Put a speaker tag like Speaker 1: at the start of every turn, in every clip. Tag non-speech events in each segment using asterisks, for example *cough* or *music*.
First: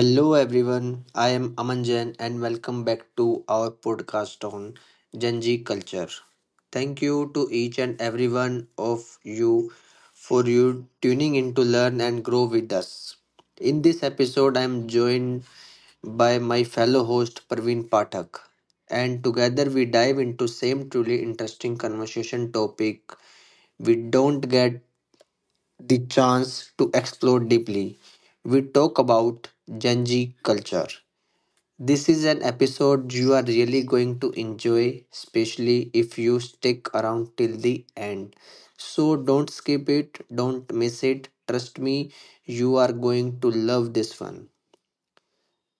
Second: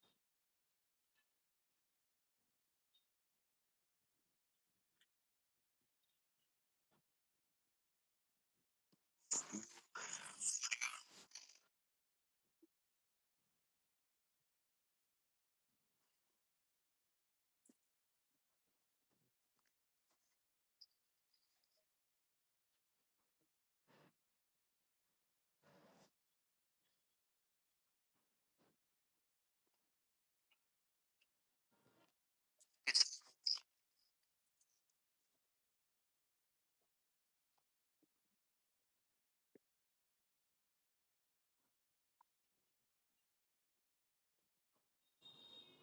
Speaker 1: Hello everyone, I am Aman Jain and welcome back to our podcast on Gen Z culture. Thank you to each and every one of you for you tuning in to learn and grow with us. In this episode, I am joined by my fellow host Praveen Pathak, and together we dive into same truly interesting conversation topic we don't get the chance to explore deeply. We talk about Gen Z culture. This is an episode you are really going to enjoy, especially if you stick around till the end. So don't skip it, don't miss it. Trust me, you are going to love this one.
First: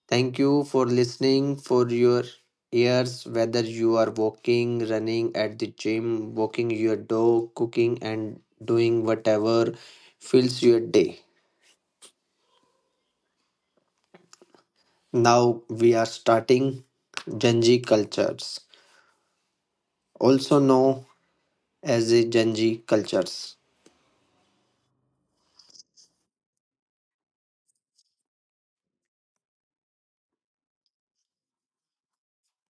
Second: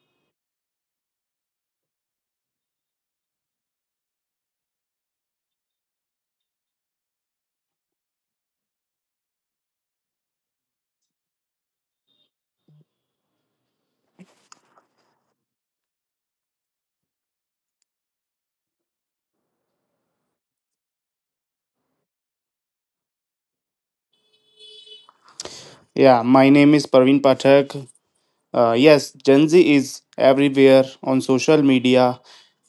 Speaker 1: Thank you for listening for your ears whether you are walking, running at the gym, walking your dog, cooking and doing whatever fills your day. Now we are starting Genji cultures, also known as the Genji cultures.
Speaker 2: Yeah, my name is Praveen Pathak. Yes, Gen Z is everywhere on social media,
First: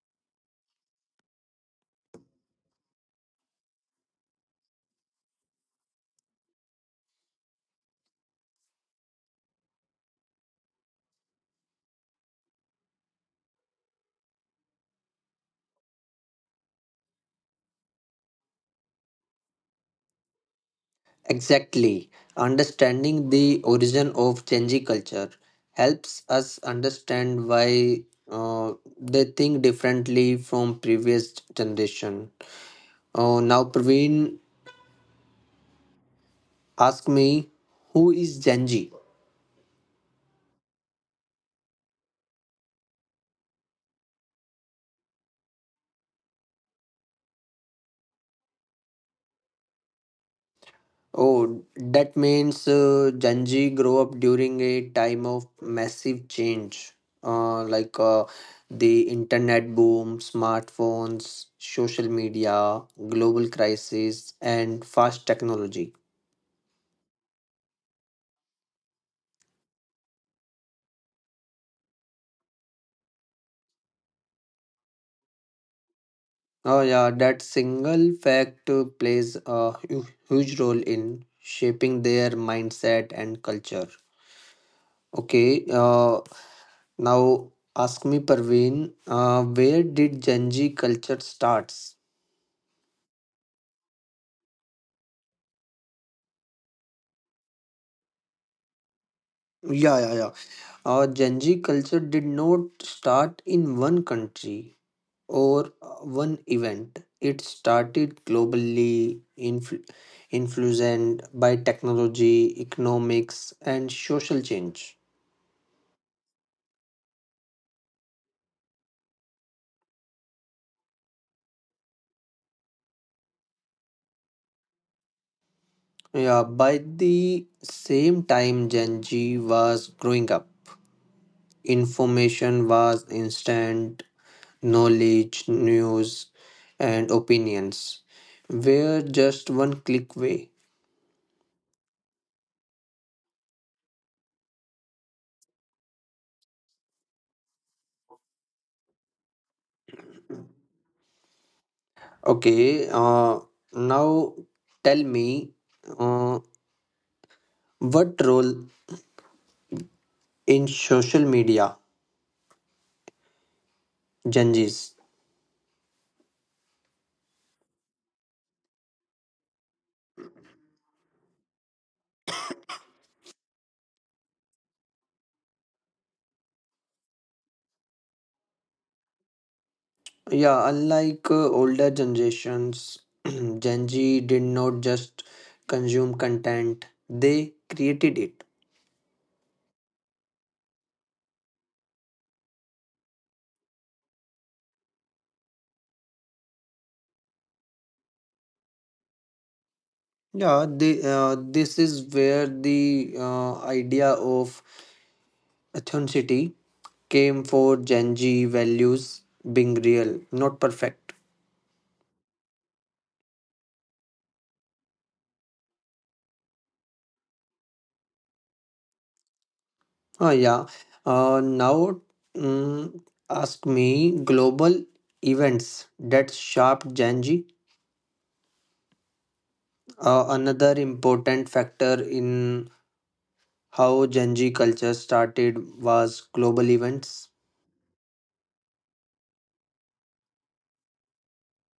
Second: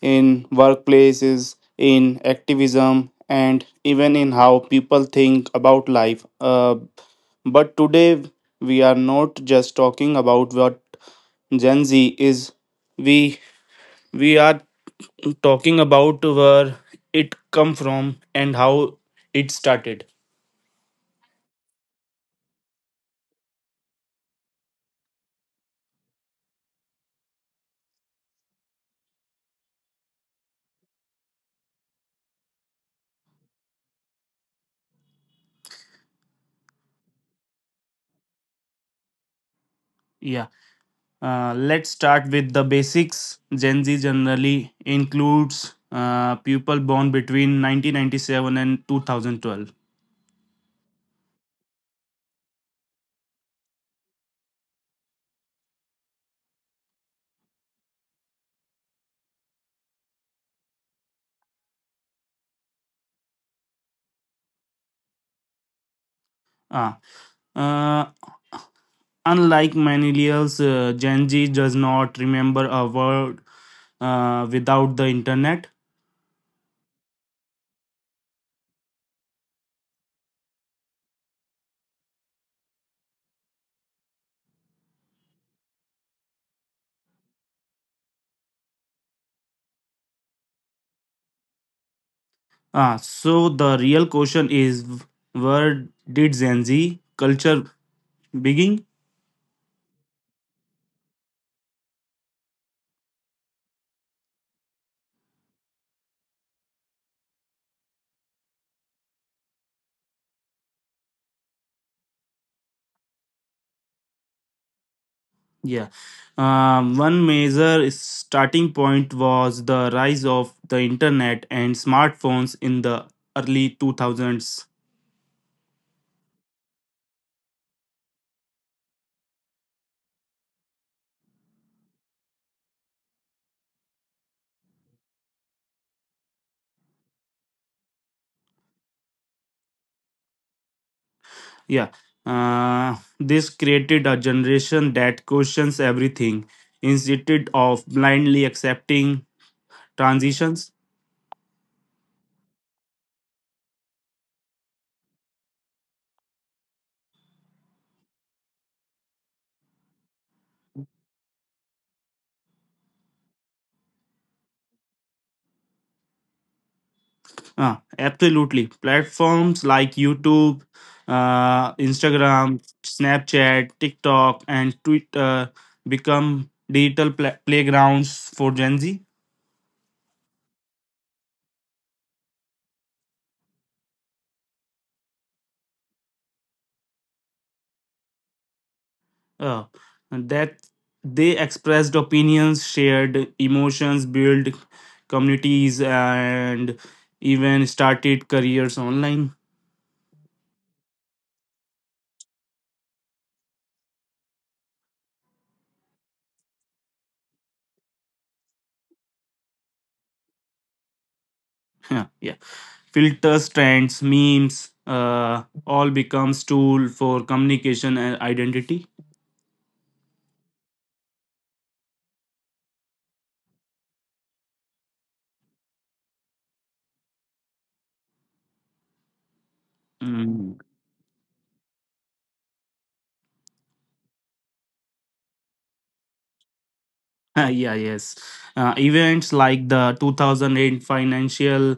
Speaker 2: in workplaces, in activism, and even in how people think about life. But today, we are not just talking about what Gen Z is. We we are talking about where it come from and how it started.
Speaker 1: Exactly. Understanding the origin of Genji culture helps us understand why uh, they think differently from previous generation. Now Praveen, ask me, who is Genji?
Speaker 2: Yeah. Let's start with the basics. Gen Z generally includes people born between 1997 and 2012.
Speaker 1: Oh, that means Gen Z grow up during a time of massive change, like the internet boom, smartphones, social media, global crisis, and fast technology.
Speaker 2: Ah, uh, Unlike millennials, Gen Z does not remember a word without the internet.
Speaker 1: Oh yeah, that single fact plays a huge role in shaping their mindset and culture. Okay, now ask me, Parveen, where did Gen Z culture starts?
Speaker 2: So the real question is, where did Gen Z culture begin?
Speaker 1: Yeah, yeah, yeah. Our Gen Z culture did not start in one country or one event. It started globally, influenced by technology, economics, and social change.
Speaker 2: Yeah. One major starting point was the rise of the internet and smartphones in the early 2000s.
Speaker 1: Yeah, by the same time Gen Z was growing up, information was instant, knowledge, news, and opinions were just one click away.
Speaker 2: Yeah. This created a generation that questions everything instead of blindly accepting transitions.
Speaker 1: Okay, now tell me uh, what role in social media Gen Z's?
Speaker 2: Ah, absolutely. Platforms like YouTube, Instagram, Snapchat, TikTok, and Twitter become digital playgrounds for Gen Z
Speaker 1: Yeah, unlike older generations, *clears throat* Gen Z did not just consume content, they created it.
Speaker 2: uh, that They expressed opinions, shared emotions, built communities, and even started careers online. *laughs*
Speaker 1: Yeah, they, this is where the idea of authenticity came for Gen Z values being real, not perfect.
Speaker 2: Yeah. Filters, trends, memes, all becomes tool for communication and identity.
Speaker 1: Oh, yeah. Now, mm, ask me global events. That's sharp Genji.
Speaker 2: Mm.
Speaker 1: Another important factor in how Genji culture started was global events.
Speaker 2: *laughs* Yeah, yes. Events like the 2008 financial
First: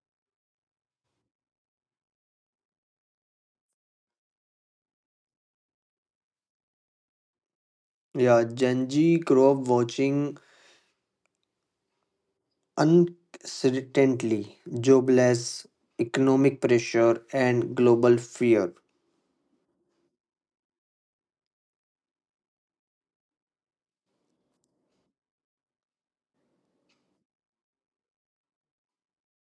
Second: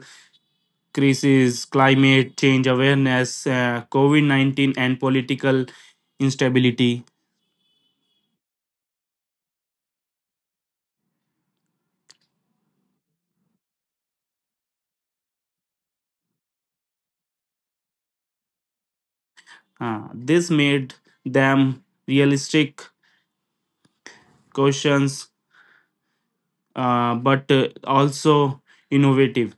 Speaker 2: crisis, climate change awareness, COVID 19, and political instability.
Speaker 1: Yeah, Genji grew up watching uncertainty, jobless, economic pressure, and global fear.
Speaker 2: This made them realistic questions, but also innovative.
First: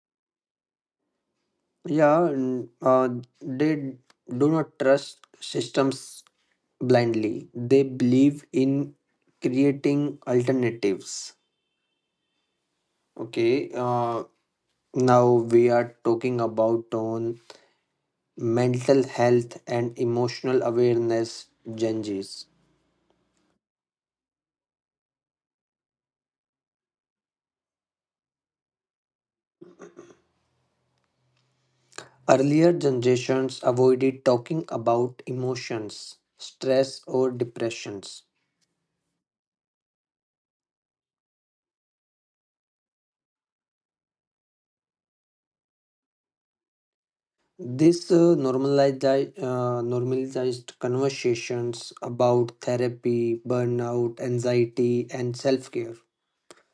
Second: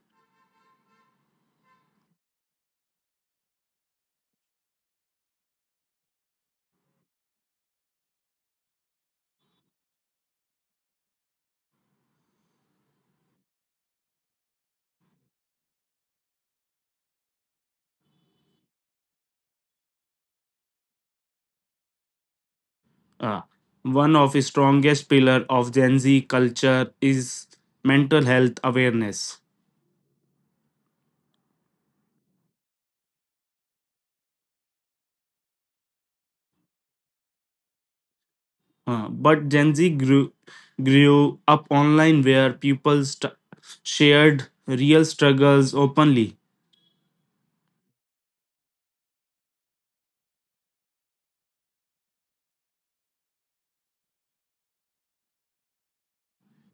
Speaker 1: Yeah, and, they do not trust systems blindly. They believe in creating alternatives. Okay, now we are talking about on mental health and emotional awareness Gen Zs.
Speaker 2: Uh, one of the strongest pillar of Gen Z culture is mental health awareness.
Speaker 1: Earlier generations avoided talking about emotions, stress, or depressions.
Speaker 2: But Gen Z grew up online where people shared real struggles openly.
Speaker 1: This normalized conversations about therapy, burnout, anxiety, and self care.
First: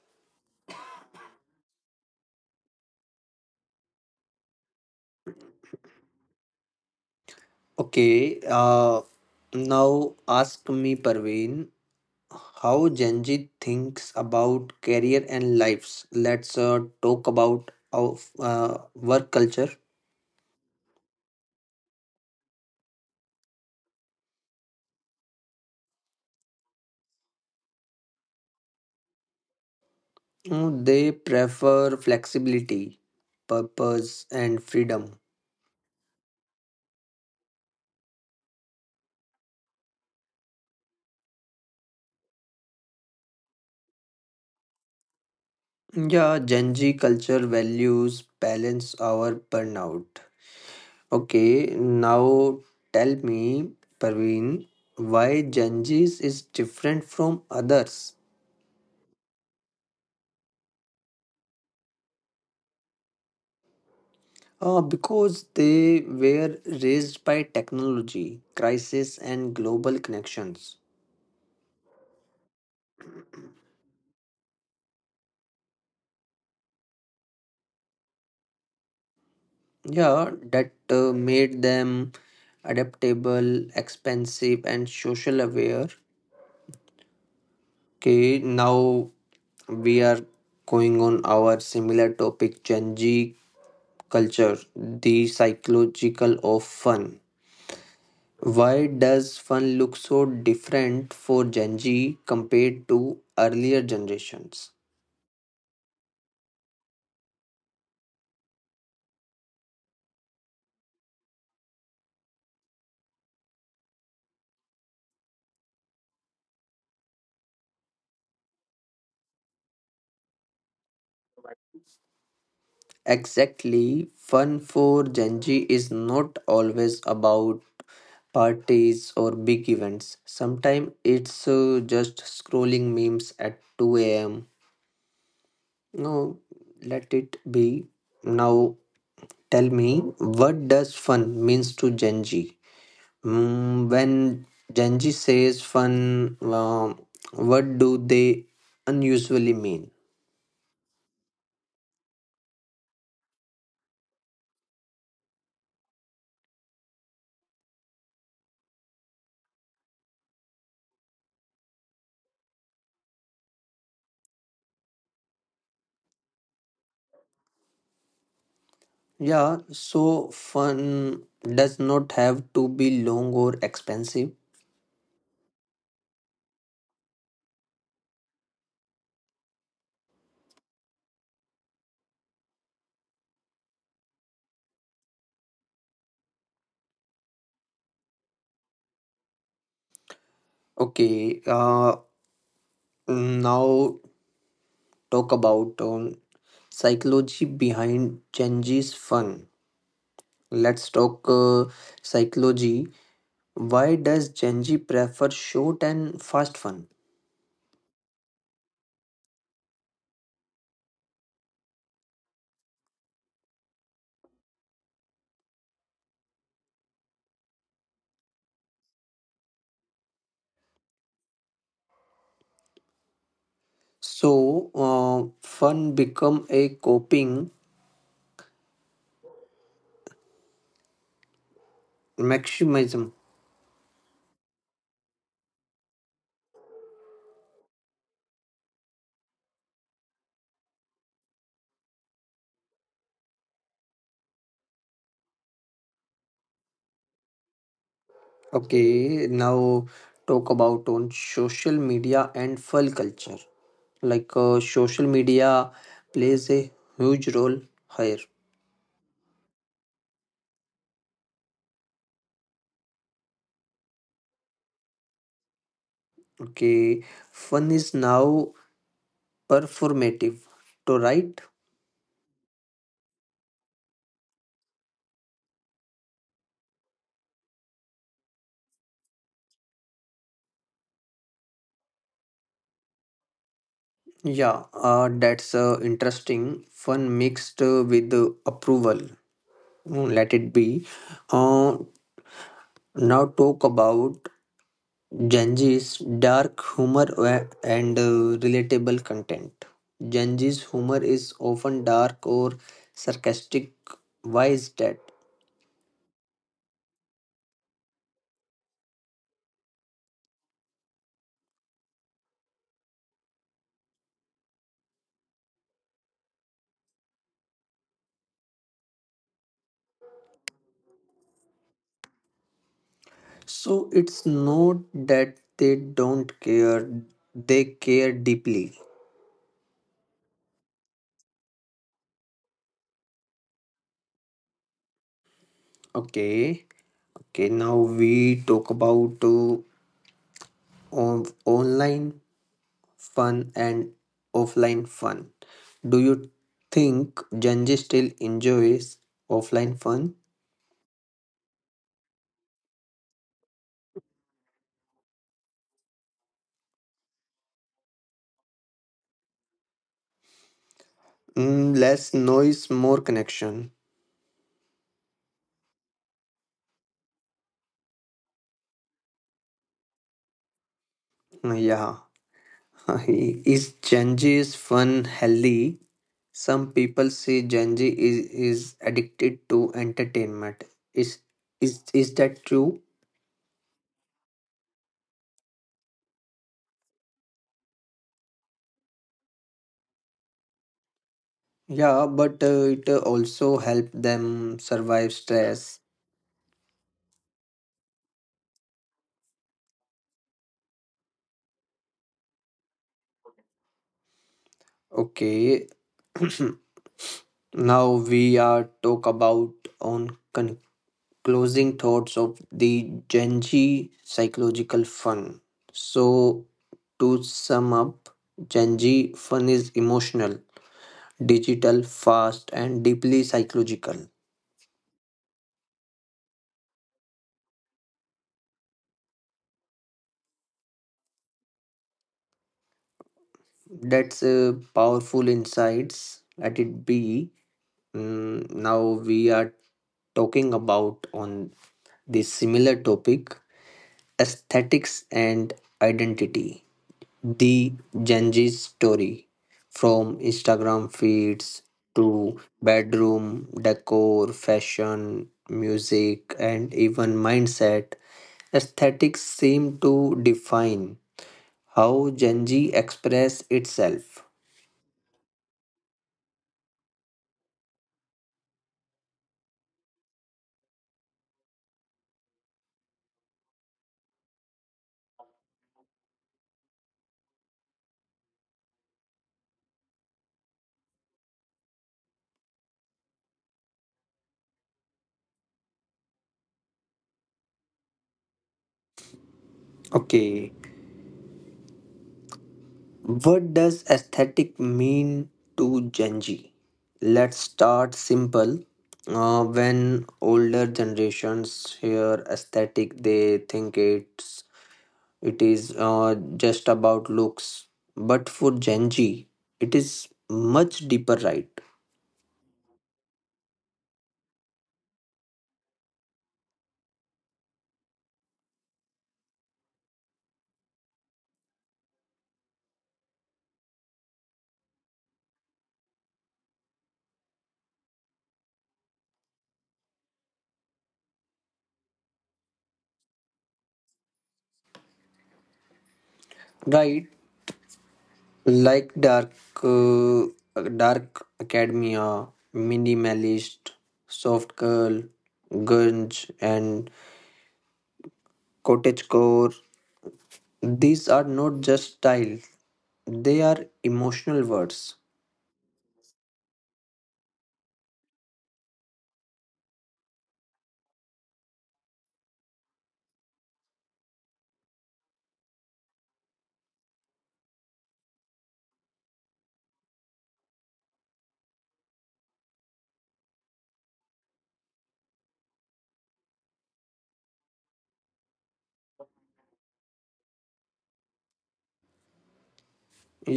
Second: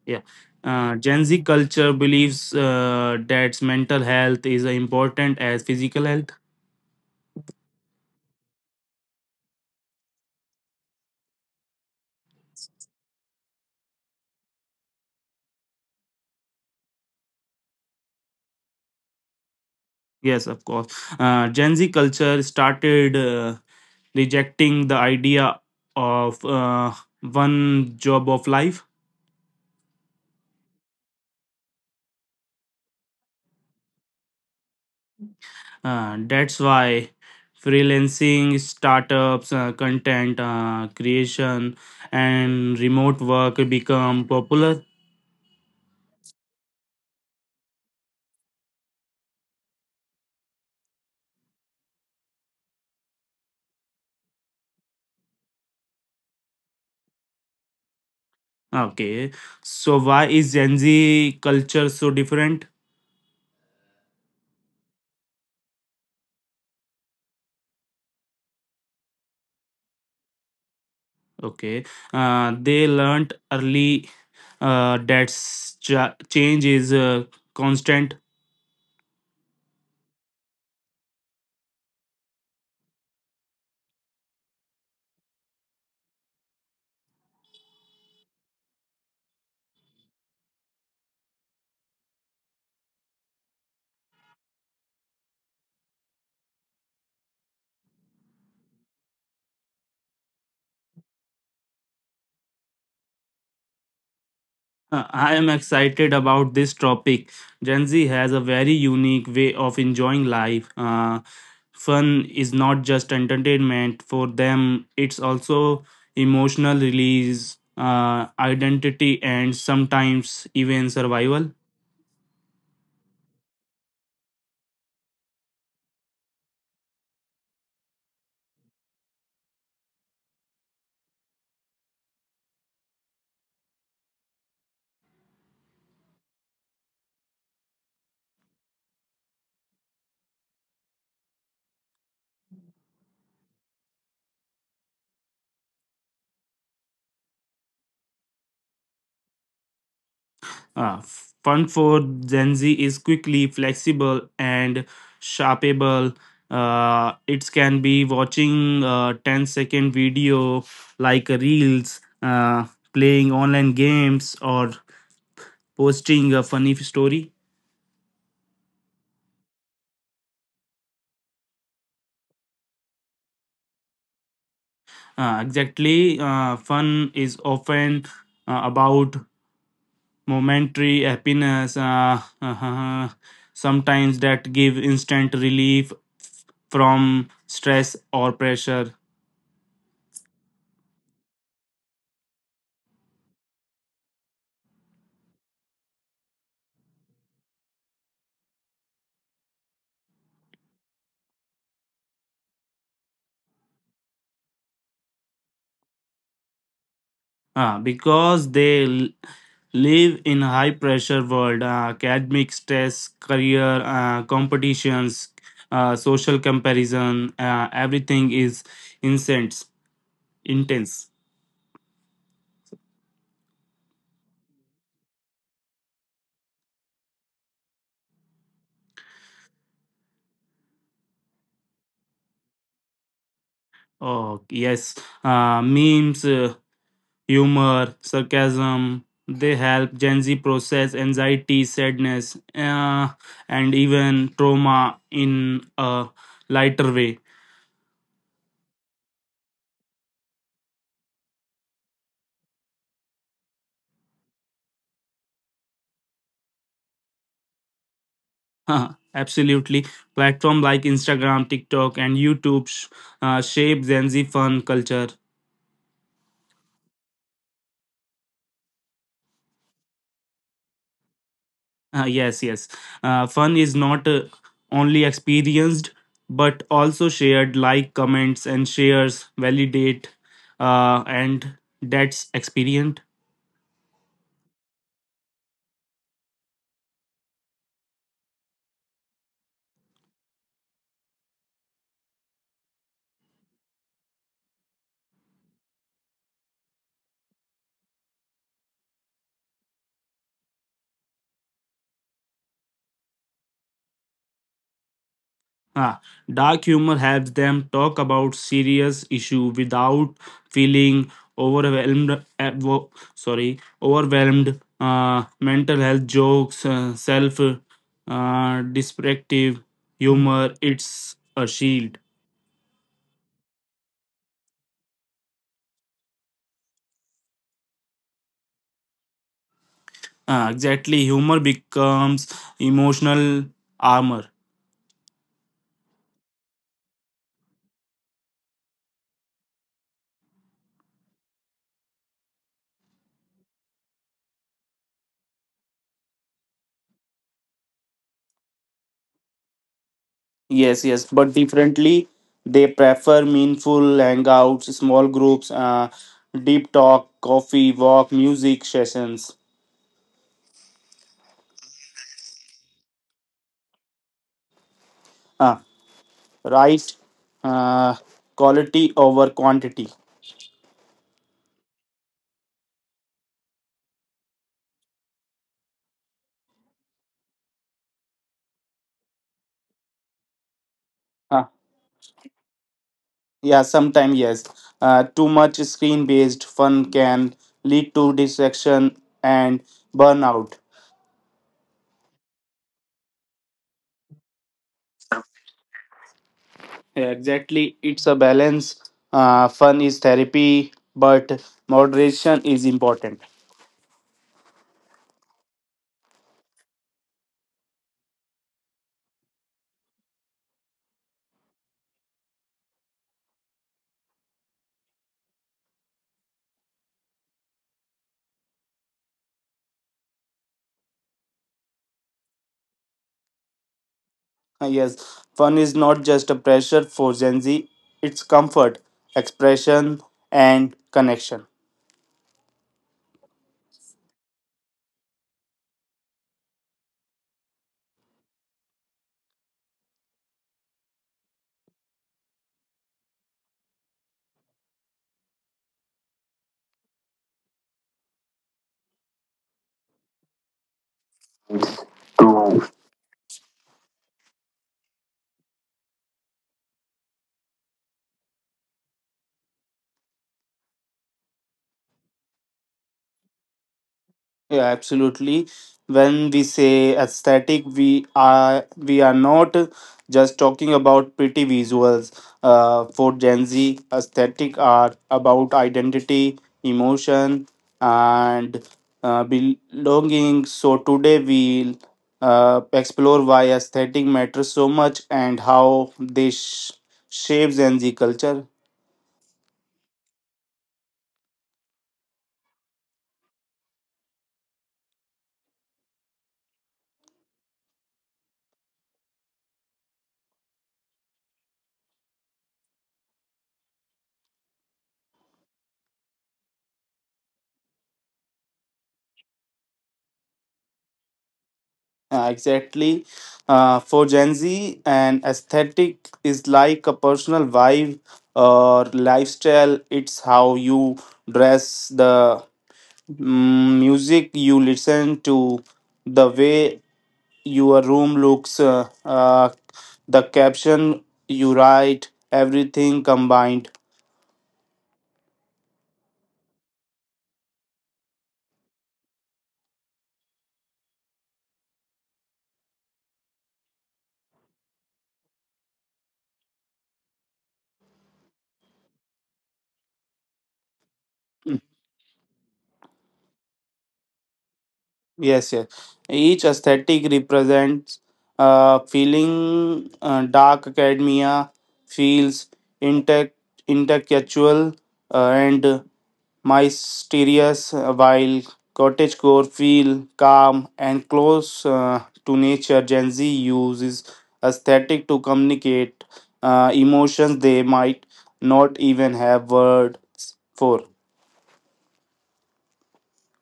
Speaker 2: Yeah. Gen Z culture believes that mental health is important as physical health.
Speaker 1: Okay, now ask me, Parveen, how Gen Z thinks about career and lives. Let's talk about of work culture.
Speaker 2: Yes, of course. Gen Z culture started rejecting the idea of one job of life.
Speaker 1: They prefer flexibility, purpose, and freedom.
Speaker 2: That's why freelancing, startups, content creation, and remote work become popular.
Speaker 1: Yeah, Gen Z culture values balance over burnout. Okay, now tell me, Parveen, why Gen Z is different from others?
Speaker 2: Okay, so why is Gen Z culture so different?
Speaker 1: Because they were raised by technology, crisis, and global connections.
Speaker 2: Okay, they learned early that change is constant.
Speaker 1: Yeah, that made them adaptable, expensive, and social aware. Okay, now we are going on our similar topic Gen Z culture, the psychological of fun. Why does fun look so different for Gen Z compared to earlier generations?
Speaker 2: I am excited about this topic. Gen Z has a very unique way of enjoying life. Fun is not just entertainment for them, it's also emotional release, identity, and sometimes even survival.
Speaker 1: Exactly, fun for Gen Z is not always about parties or big events. Sometimes it's just scrolling memes at 2 a.m. No, let it be. Now tell me, what does fun means to Gen Z? When Gen Z says fun, what do they unusually mean?
Speaker 2: Uh, fun for Gen Z is quickly flexible and shoppable. It can be watching a 10-second video like reels, playing online games, or posting a funny story.
Speaker 1: Yeah, so fun does not have to be long or expensive.
Speaker 2: Exactly. Fun is often about momentary happiness, *laughs* sometimes that give instant relief from stress or pressure.
Speaker 1: Okay, now talk about psychology behind Genji's fun. Let's talk psychology. Why does Genji prefer short and fast fun?
Speaker 2: Because they live in high pressure world, academic stress, career competitions, social comparison, everything is intense intense.
Speaker 1: So, fun become a coping mechanism.
Speaker 2: Oh yes, memes, humor, sarcasm, they help Gen Z process anxiety, sadness, and even trauma in a lighter way.
Speaker 1: Okay, now talk about on social media and fun culture. Like social media plays a huge role here.
Speaker 2: *laughs* Absolutely. Platform like Instagram, TikTok, and YouTube shape Gen Z fun culture.
Speaker 1: Okay, fun is now performative, to write.
Speaker 2: Yes, yes. Fun is not only experienced but also shared. Like, comments and shares validate, and that's experience.
Speaker 1: Yeah, that's interesting. Fun mixed with approval. Let it be. Uh, Now talk about Genji's dark humor and relatable content. Genji's humor is often dark or sarcastic. Why is that?
Speaker 2: Ah, dark humor helps them talk about serious issue without feeling overwhelmed. Sorry, overwhelmed. Mental health jokes, self, descriptive humor. It's a shield.
Speaker 1: So it's not that they don't care, they care deeply.
Speaker 2: Ah, exactly, humor becomes emotional armor.
Speaker 1: Okay. Okay. Now we talk about online fun and offline fun. Do you think Gen Z still enjoys offline fun?
Speaker 2: Yes, yes, but differently. They prefer meaningful hangouts, small groups, deep talk, coffee, walk, music sessions.
Speaker 1: Mm, less noise, more connection.
Speaker 2: uh, right, uh, quality over quantity
Speaker 1: Yeah. *laughs* Is Gen Z is fun healthy? Some people say Gen Z is addicted to entertainment. Is
Speaker 2: uh,
Speaker 1: is that true?
Speaker 2: yeah, sometimes yes. Too much screen based fun can lead to distraction and burnout.
Speaker 1: Yeah, but it also help them survive stress.
Speaker 2: Yeah, exactly, it's a balance. Fun is therapy but moderation is important.
Speaker 1: Okay. *clears throat* Now we are talk about on con- closing thoughts of the Gen Z psychological fun. So to sum up, Gen Z fun is emotional, digital, fast, and deeply psychological.
Speaker 2: Yes, fun is not just a pressure for Gen Z, it's comfort, expression, and connection.
Speaker 1: That's powerful insights. Let it be. Now we are talking about on the similar topic aesthetics and identity. The Genji's story from Instagram feeds to bedroom decor, fashion, music, and even mindset. Aesthetics seem to define how Genji express itself.
Speaker 2: Yeah, absolutely. When we say aesthetic, we are not just talking about pretty visuals. For Gen Z, aesthetic are about identity, emotion, and belonging. So today we'll explore why aesthetic matters so much and how they shapes Gen Z culture.
Speaker 1: Okay, what does aesthetic mean to Gen Z? Let's start simple. When older generations hear aesthetic, they think it is just about looks. But for Gen Z, it is much deeper, right?
Speaker 2: Exactly. For Gen Z, an aesthetic is like a personal vibe or lifestyle. It's how you dress, the music you listen to, the way your room looks, the caption you write, everything combined.
Speaker 1: Right, like uh, dark academia, minimalist, soft girl, grunge, and cottagecore, these are not just style, they are emotional words.
Speaker 2: Yes, yes. Each aesthetic represents a feeling. Dark academia feels intact, intellectual, and mysterious, while cottagecore feel calm and close to nature. Gen Z uses aesthetic to communicate emotions they might not even have words for.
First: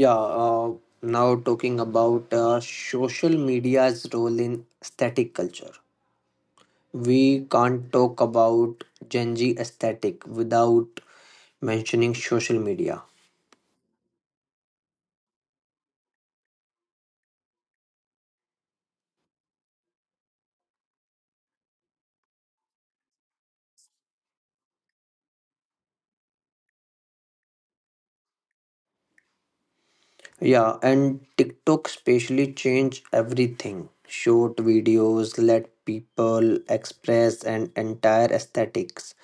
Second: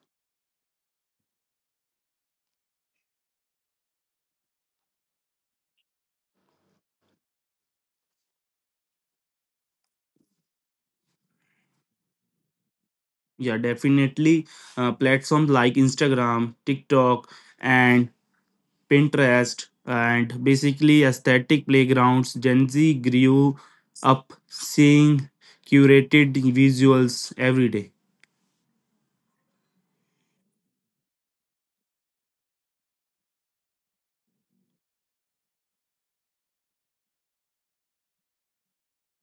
Speaker 1: Yeah, uh, now talking about social media's role in aesthetic culture. We can't talk about Gen Z aesthetic without mentioning social media.
Speaker 2: Yeah, definitely. Platforms like Instagram, TikTok, and Pinterest, and basically aesthetic playgrounds. Gen Z grew up seeing curated visuals every day.
Speaker 1: Yeah, and TikTok especially changed everything. Short videos let people express an entire aesthetics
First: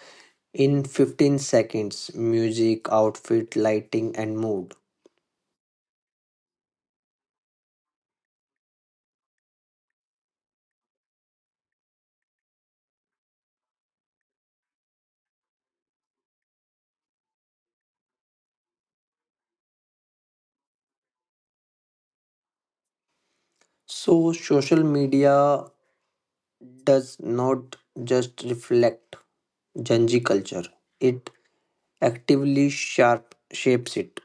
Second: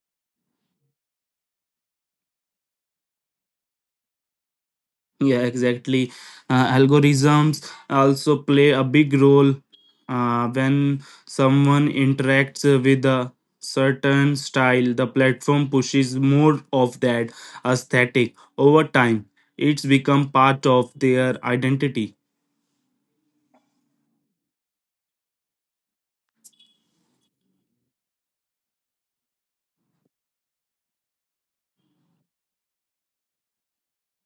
Speaker 1: in 15 seconds, music, outfit, lighting, and mood.
Speaker 2: Yeah, exactly. Algorithms also play a big role. When someone interacts with a certain style, the platform pushes more of that aesthetic over time. It's become part of their identity.
Speaker 1: So, social media does not just reflect Gen Z culture, it actively sharp shapes it.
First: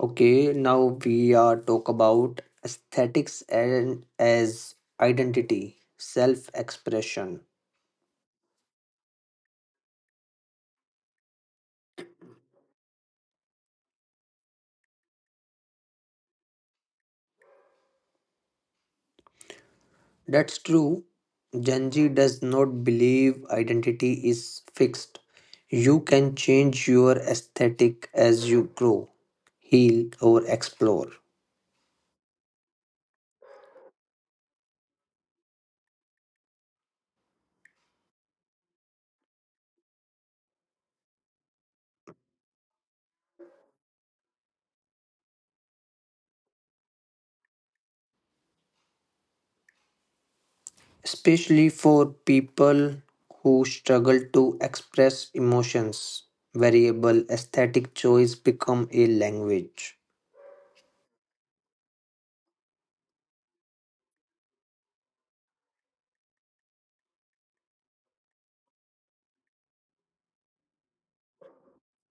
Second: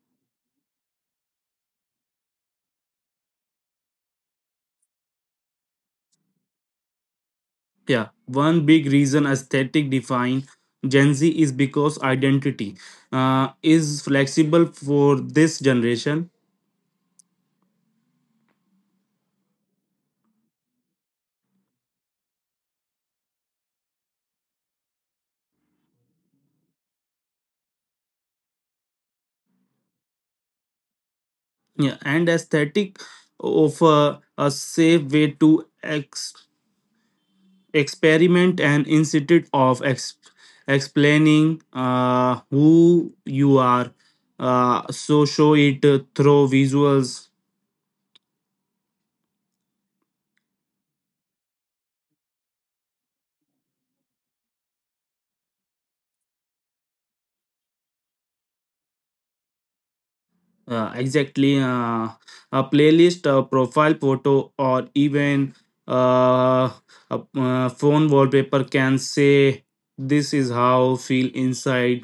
Speaker 1: Okay, now we are talk about aesthetics and as identity, self expression.
Speaker 2: Yeah, one big reason aesthetic define Gen Z is because identity is flexible for this generation.
Speaker 1: That's true. Gen Z does not believe identity is fixed. You can change your aesthetic as you grow, heal, or explore.
Speaker 2: Yeah, and aesthetic offer a safe way to experiment, and instead of explaining who you are, show it through visuals.
Speaker 1: Especially for people who struggle to express emotions, variable aesthetic choice become a language.
Speaker 2: Exactly, a playlist, a profile photo, or even uh, a phone wallpaper can say, "This is how I feel inside."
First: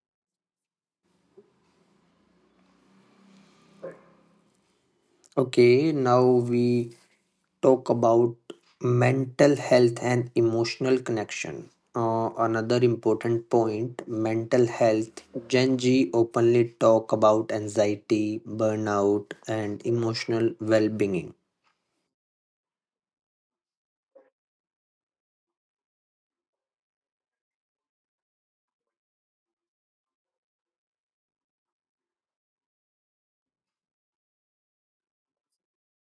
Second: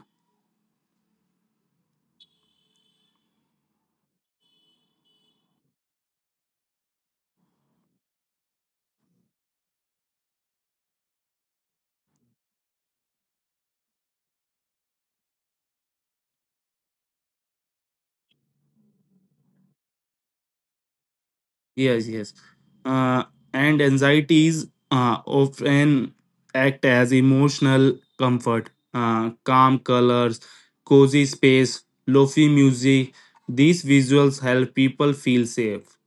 Speaker 1: Okay, now we talk about mental health and emotional connection. Another important point, mental health. Gen Z openly talk about anxiety, burnout, and emotional well being.
Speaker 2: Yes, yes. Uh, and anxieties often act as emotional comfort. Calm colors, cozy space, lofi music. These visuals help people feel safe.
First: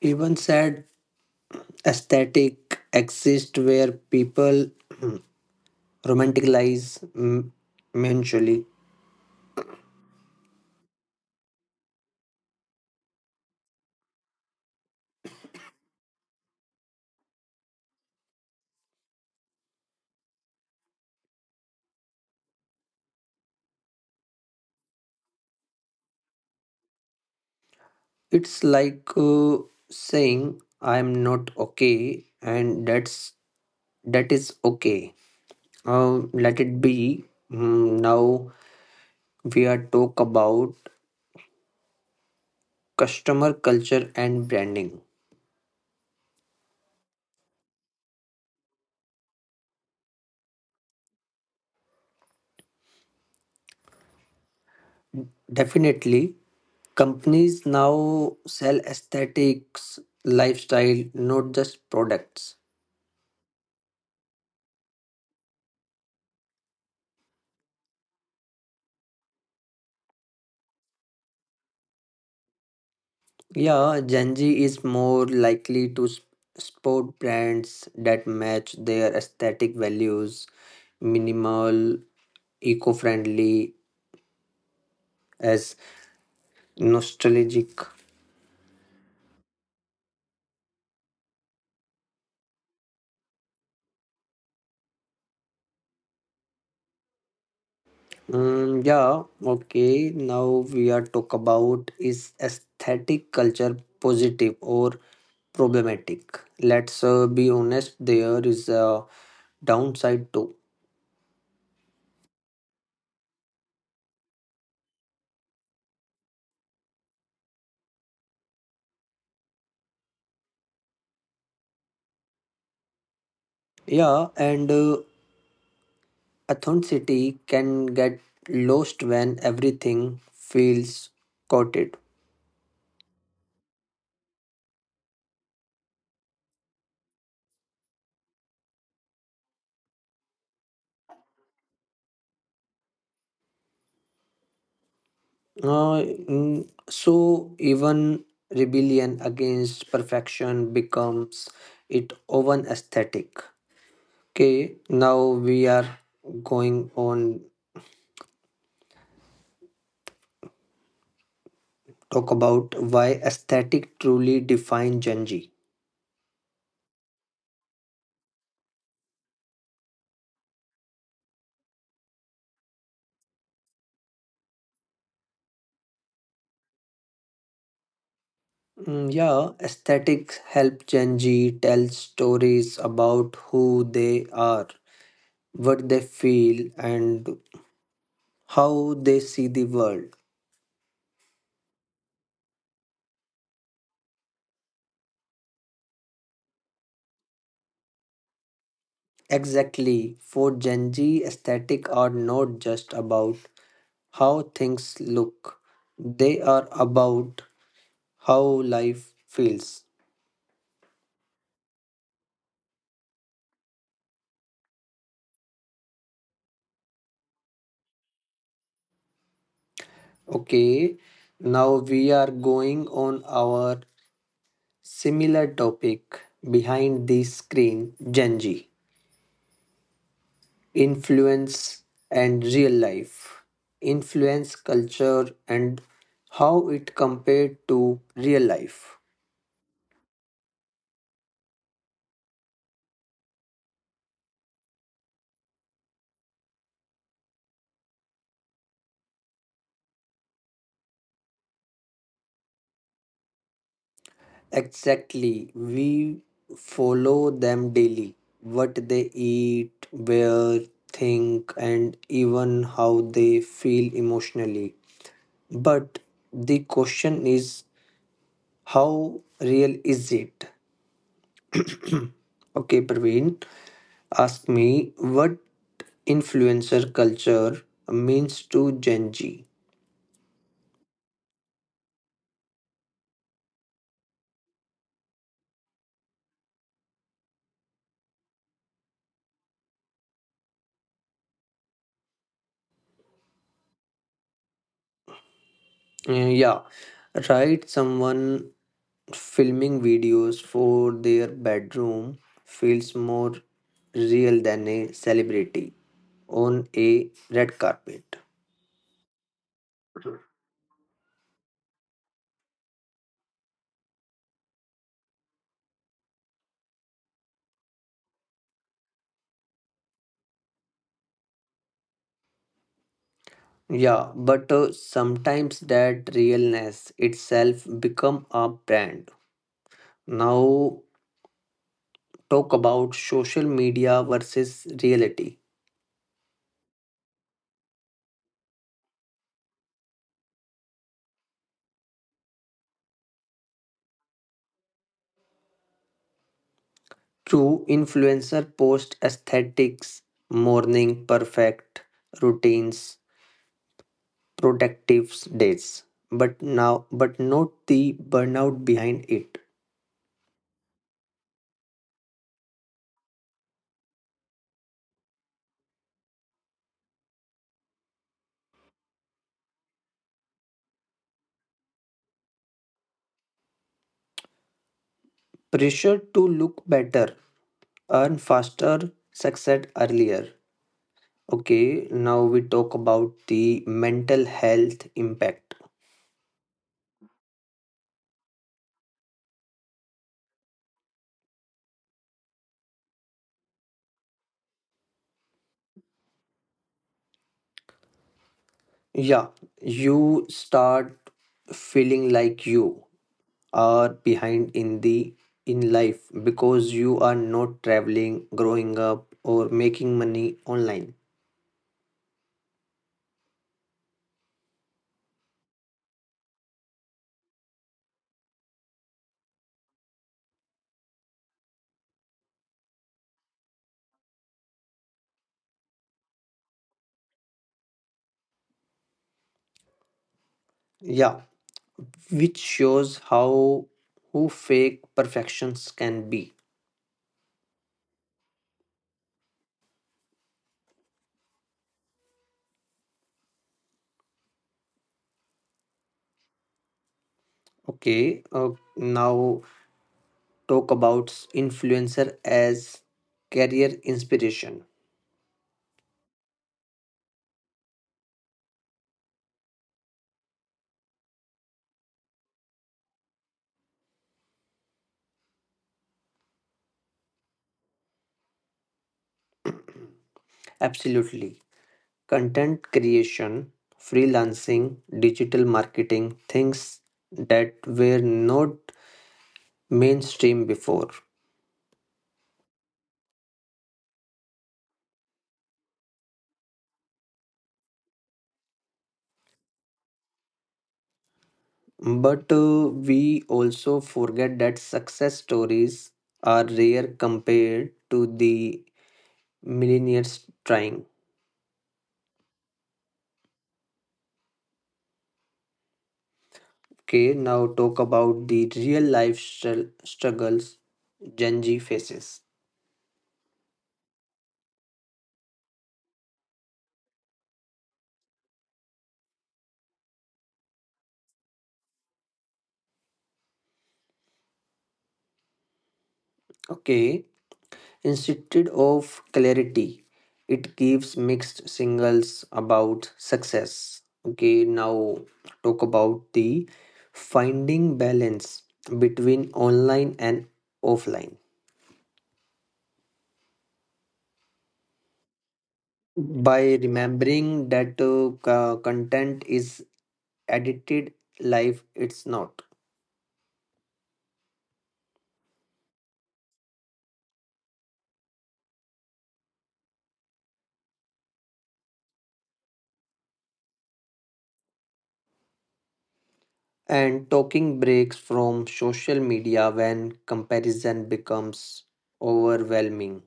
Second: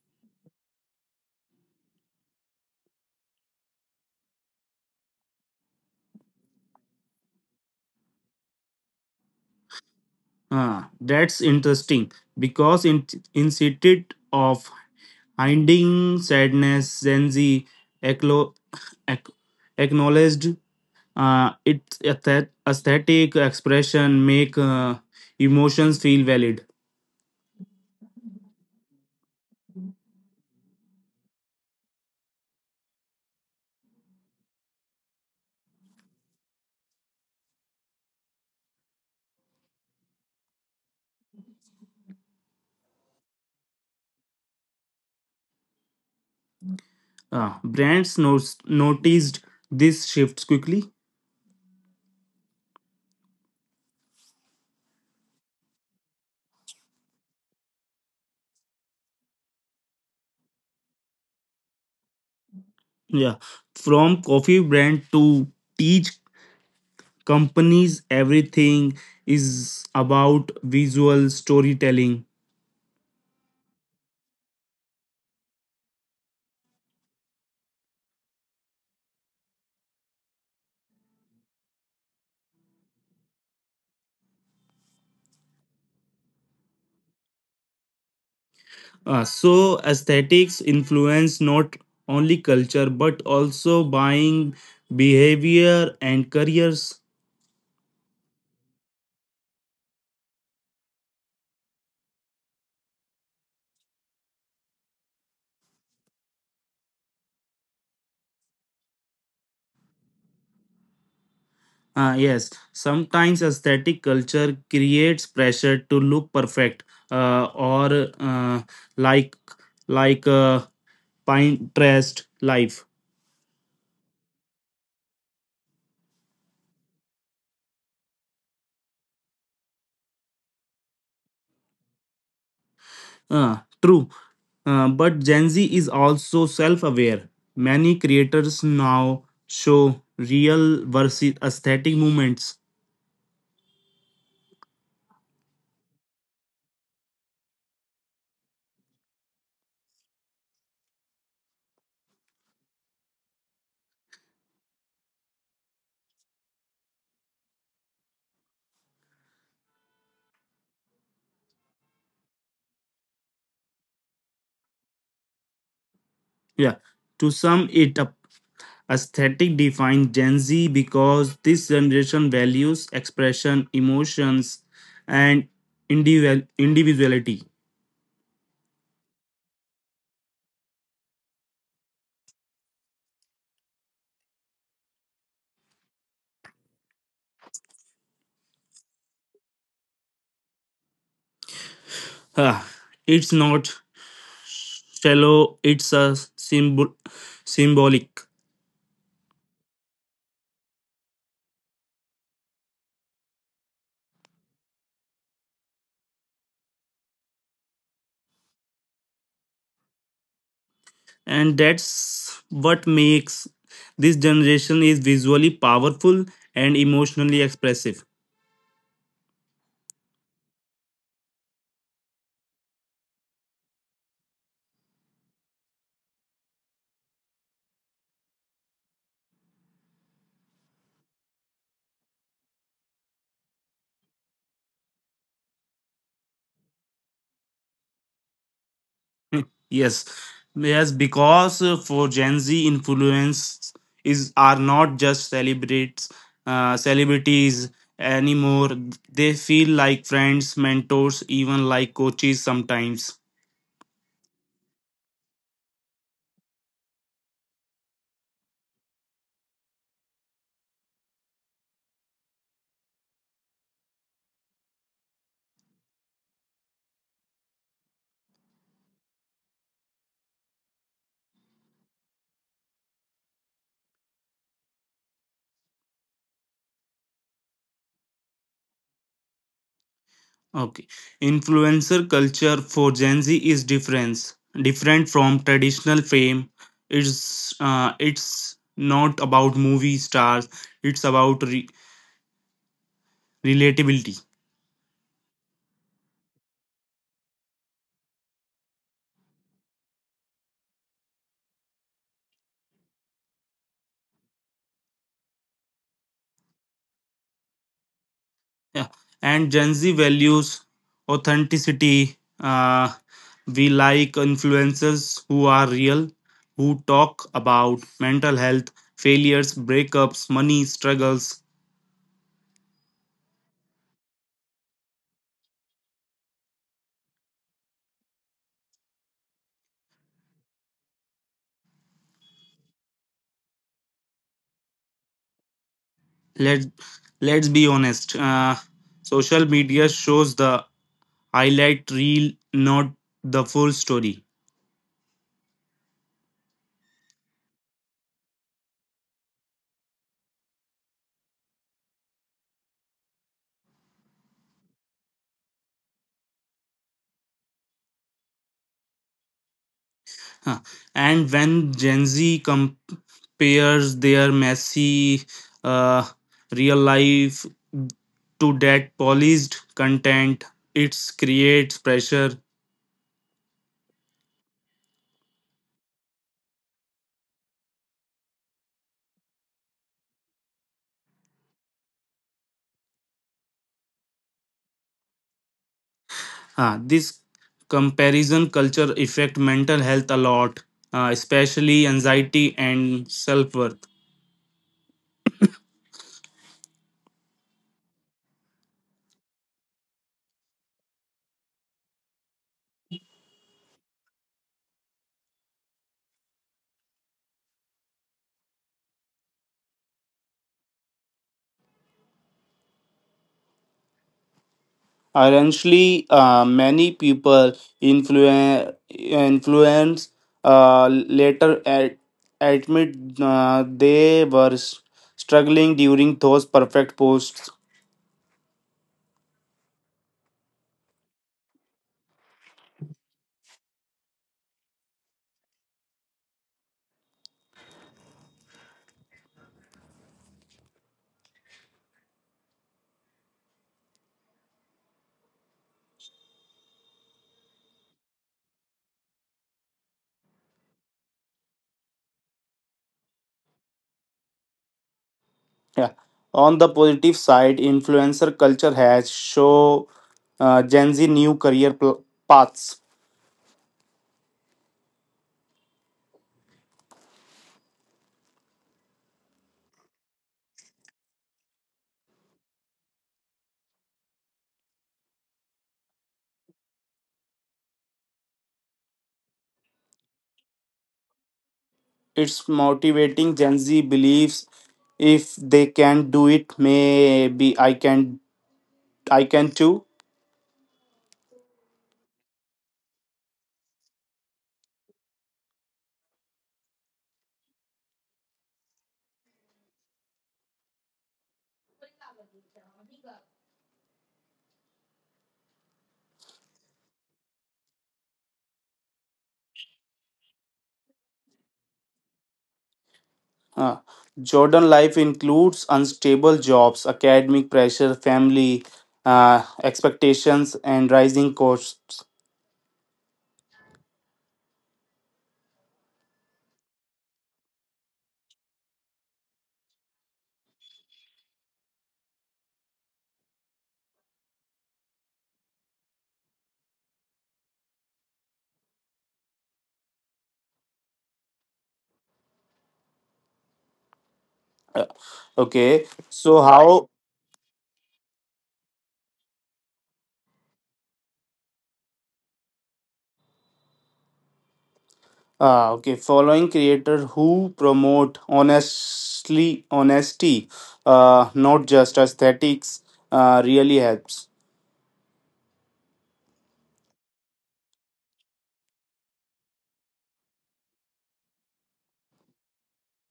Speaker 1: Even said aesthetic exist where people *clears throat* romanticize mentally.
Speaker 2: Ah, that's interesting because instead of hiding sadness, Gen Z aclo- ac- acknowledged its aesthetic expression make emotions feel valid.
Speaker 1: It's like saying I'm not okay, and that is okay. Let it be. Now we are talk about customer culture and branding.
Speaker 2: Brands noticed this shifts quickly.
Speaker 1: Definitely, companies now sell aesthetics, lifestyle, not just products.
Speaker 2: Yeah, from coffee brand to teach companies, everything is about visual storytelling.
Speaker 1: Yeah, Gen Z is more likely to sport brands that match their aesthetic values, minimal, eco-friendly, as nostalgic.
Speaker 2: So aesthetics influence not only culture but also buying behavior and careers.
Speaker 1: Yeah, okay. Now we are talk about is aesthetic culture positive or problematic? Let's be honest, there is a downside too.
Speaker 2: Ah, yes, sometimes aesthetic culture creates pressure to look perfect or like like Pinterest life.
Speaker 1: Yeah, and authenticity can get lost when everything feels coated.
Speaker 2: Uh, true, but Gen Z is also self aware. Many creators now show real versus aesthetic movements.
Speaker 1: So even rebellion against perfection becomes it own aesthetic. Okay, now we are going on talk about why aesthetic truly define Gen Z.
Speaker 2: Yeah, to sum it up, aesthetic defines Gen Z because this generation values expression, emotions, and individuality.
Speaker 1: Mm, yeah, aesthetics help Gen Z tell stories about who they are, what they feel, and how they see the world.
Speaker 2: Huh, it's not shallow, it's a symbol symbolic.
Speaker 1: Exactly, for Gen Z, aesthetic are not just about how things look; they are about how life feels.
Speaker 2: And that's what makes this generation is visually powerful and emotionally expressive.
Speaker 1: Okay, now we are going on our similar topic behind the screen Gen Z influence and real life, influence culture and how it compared to real life.
Speaker 2: *laughs* Yes, yes, because for Gen Z, influence is are not just celebrates celebrities anymore. They feel like friends, mentors, even like coaches sometimes.
Speaker 1: Exactly, we follow them daily, what they eat, where, think, and even how they feel emotionally. But the question is, how real is it? Okay, Praveen, ask me what influencer culture means to Gen Z.
Speaker 2: Okay. Influencer culture for Gen Z is different, different from traditional fame. It's not about movie stars. It's about relatability.
Speaker 1: Yeah, right. Someone filming videos for their bedroom feels more real than a celebrity on a red carpet.
Speaker 2: Yeah. And Gen Z values authenticity. We like influencers who are real, who talk about mental health, failures, breakups, money struggles.
Speaker 1: Yeah, but sometimes that realness itself become a brand. Now talk about social media versus reality.
Speaker 2: Let Let's be honest. Social media shows the highlight reel, not the full story.
Speaker 1: True influencer post aesthetics, morning perfect routines, productive days. But now but not the burnout behind it.
Speaker 2: Huh. And when Gen Z compares their messy uh, real life to that polished content, it creates pressure.
Speaker 1: Pressure to look better, earn faster, succeed earlier. Okay, now we talk about the mental health impact.
Speaker 2: Huh. This comparison culture affect mental health a lot, especially anxiety and self worth.
Speaker 1: Yeah, you start feeling like you are behind in life because you are not traveling, growing up, or making money online.
Speaker 2: Ironically, many people influence later admit they were struggling during those perfect posts.
Speaker 1: Yeah, which shows how who fake perfections can be. Okay, now talk about influencer as career inspiration.
Speaker 2: Yeah. On the positive side, influencer culture has show Gen Z new career paths.
Speaker 1: Absolutely. Content creation, freelancing, digital marketing, things that were not mainstream before.
Speaker 2: It's motivating, Gen Z believes if they can do it, maybe I can. I can too.
Speaker 1: But we also forget that success stories are rare compared to the millionaires trying. Okay, now talk about the real life struggles Gen Z faces.
Speaker 2: Uh, Jordan life includes unstable jobs, academic pressure, family expectations, and rising costs.
Speaker 1: Okay, instead of clarity, it gives mixed signals about success. Okay, now talk about the finding balance between online and offline
Speaker 2: Uh, okay, so
Speaker 1: by
Speaker 2: how?
Speaker 1: remembering that content is edited live, it's not.
Speaker 2: Okay, following creator who promote honestly honesty, not just aesthetics, really helps.
Speaker 1: And taking breaks from social media when comparison becomes overwhelming.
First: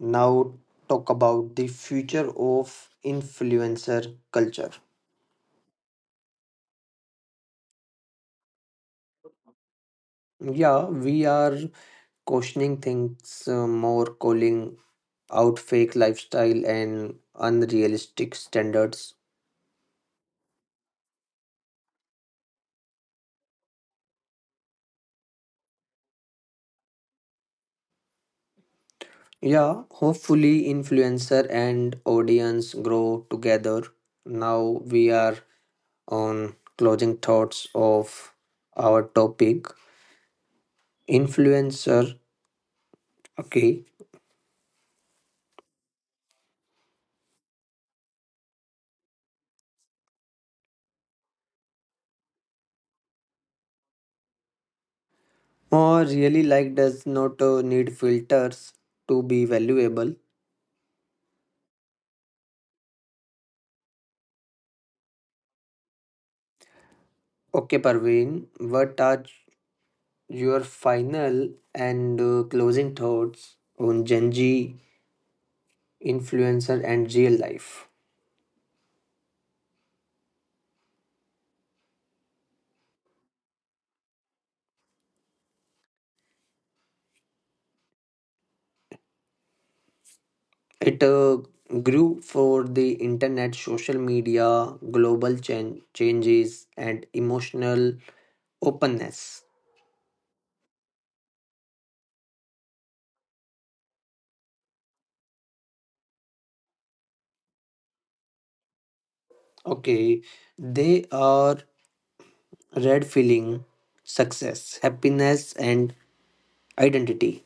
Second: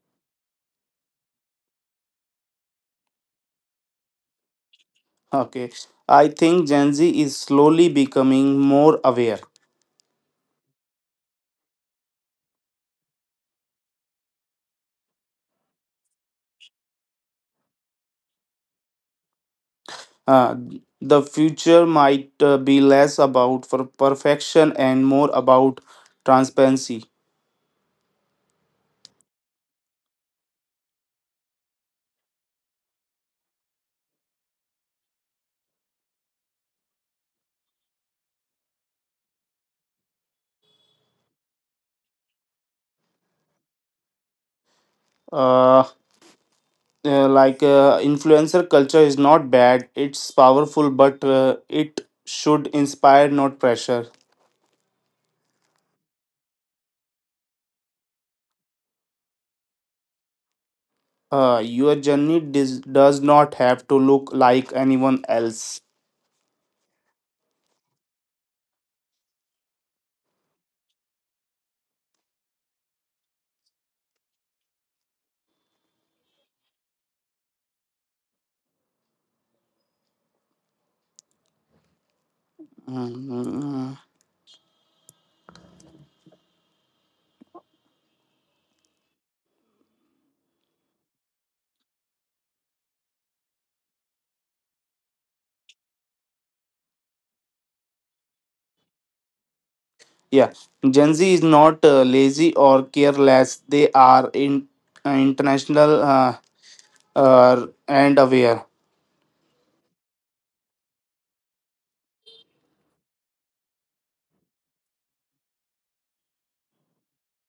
Speaker 1: Now talk about the future of influencer culture.
Speaker 2: Okay, I think Gen Z is slowly becoming more aware.
Speaker 1: Yeah, we are questioning things more, calling out fake lifestyle and unrealistic standards.
Speaker 2: Uh, the future might be less about for perfection and more about transparency.
Speaker 1: Yeah, hopefully influencer and audience grow together. Now we are on closing thoughts of our topic. Influencer, okay.
Speaker 2: Uh, Influencer culture is not bad; it's powerful, but it should inspire, not pressure.
Speaker 1: Or really like does not need filters to be valuable.
Speaker 2: Your journey does not have to look like anyone else.
Speaker 1: Okay, Parveen, what are your final and closing thoughts on Gen Z influencer and real life?
Speaker 2: Mm,
Speaker 1: It grew for the internet, social media, global changes, and emotional openness.
Speaker 2: yeah, Gen Z is not lazy or careless. They are in international and aware.
Speaker 1: Okay, they are red feeling, success, happiness, and identity.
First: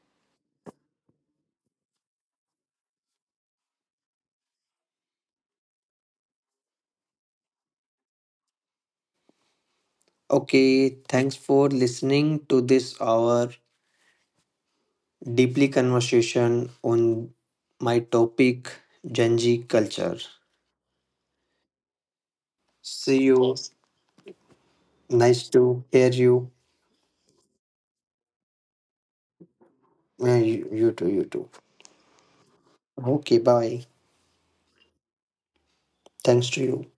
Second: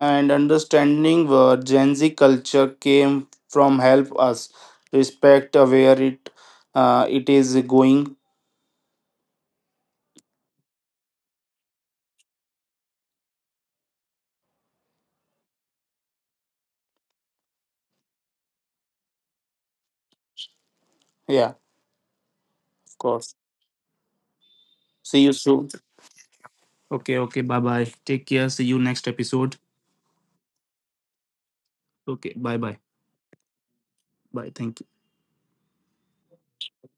Speaker 2: And understanding where Gen Z culture came from help us respect where it is going.
Speaker 1: Okay, thanks for listening to this our deeply conversation on my topic Gen Z culture.
Speaker 2: Yeah, of
Speaker 1: See
Speaker 2: course.
Speaker 1: you.
Speaker 2: See you
Speaker 1: Nice
Speaker 2: soon.
Speaker 1: to hear you.
Speaker 2: Okay, okay. Bye bye. Take care. See you next episode.
Speaker 1: You too. You too.
Speaker 2: Okay, bye bye.
Speaker 1: Okay. Bye.
Speaker 2: Bye. Thank you.
Speaker 1: Thanks to you.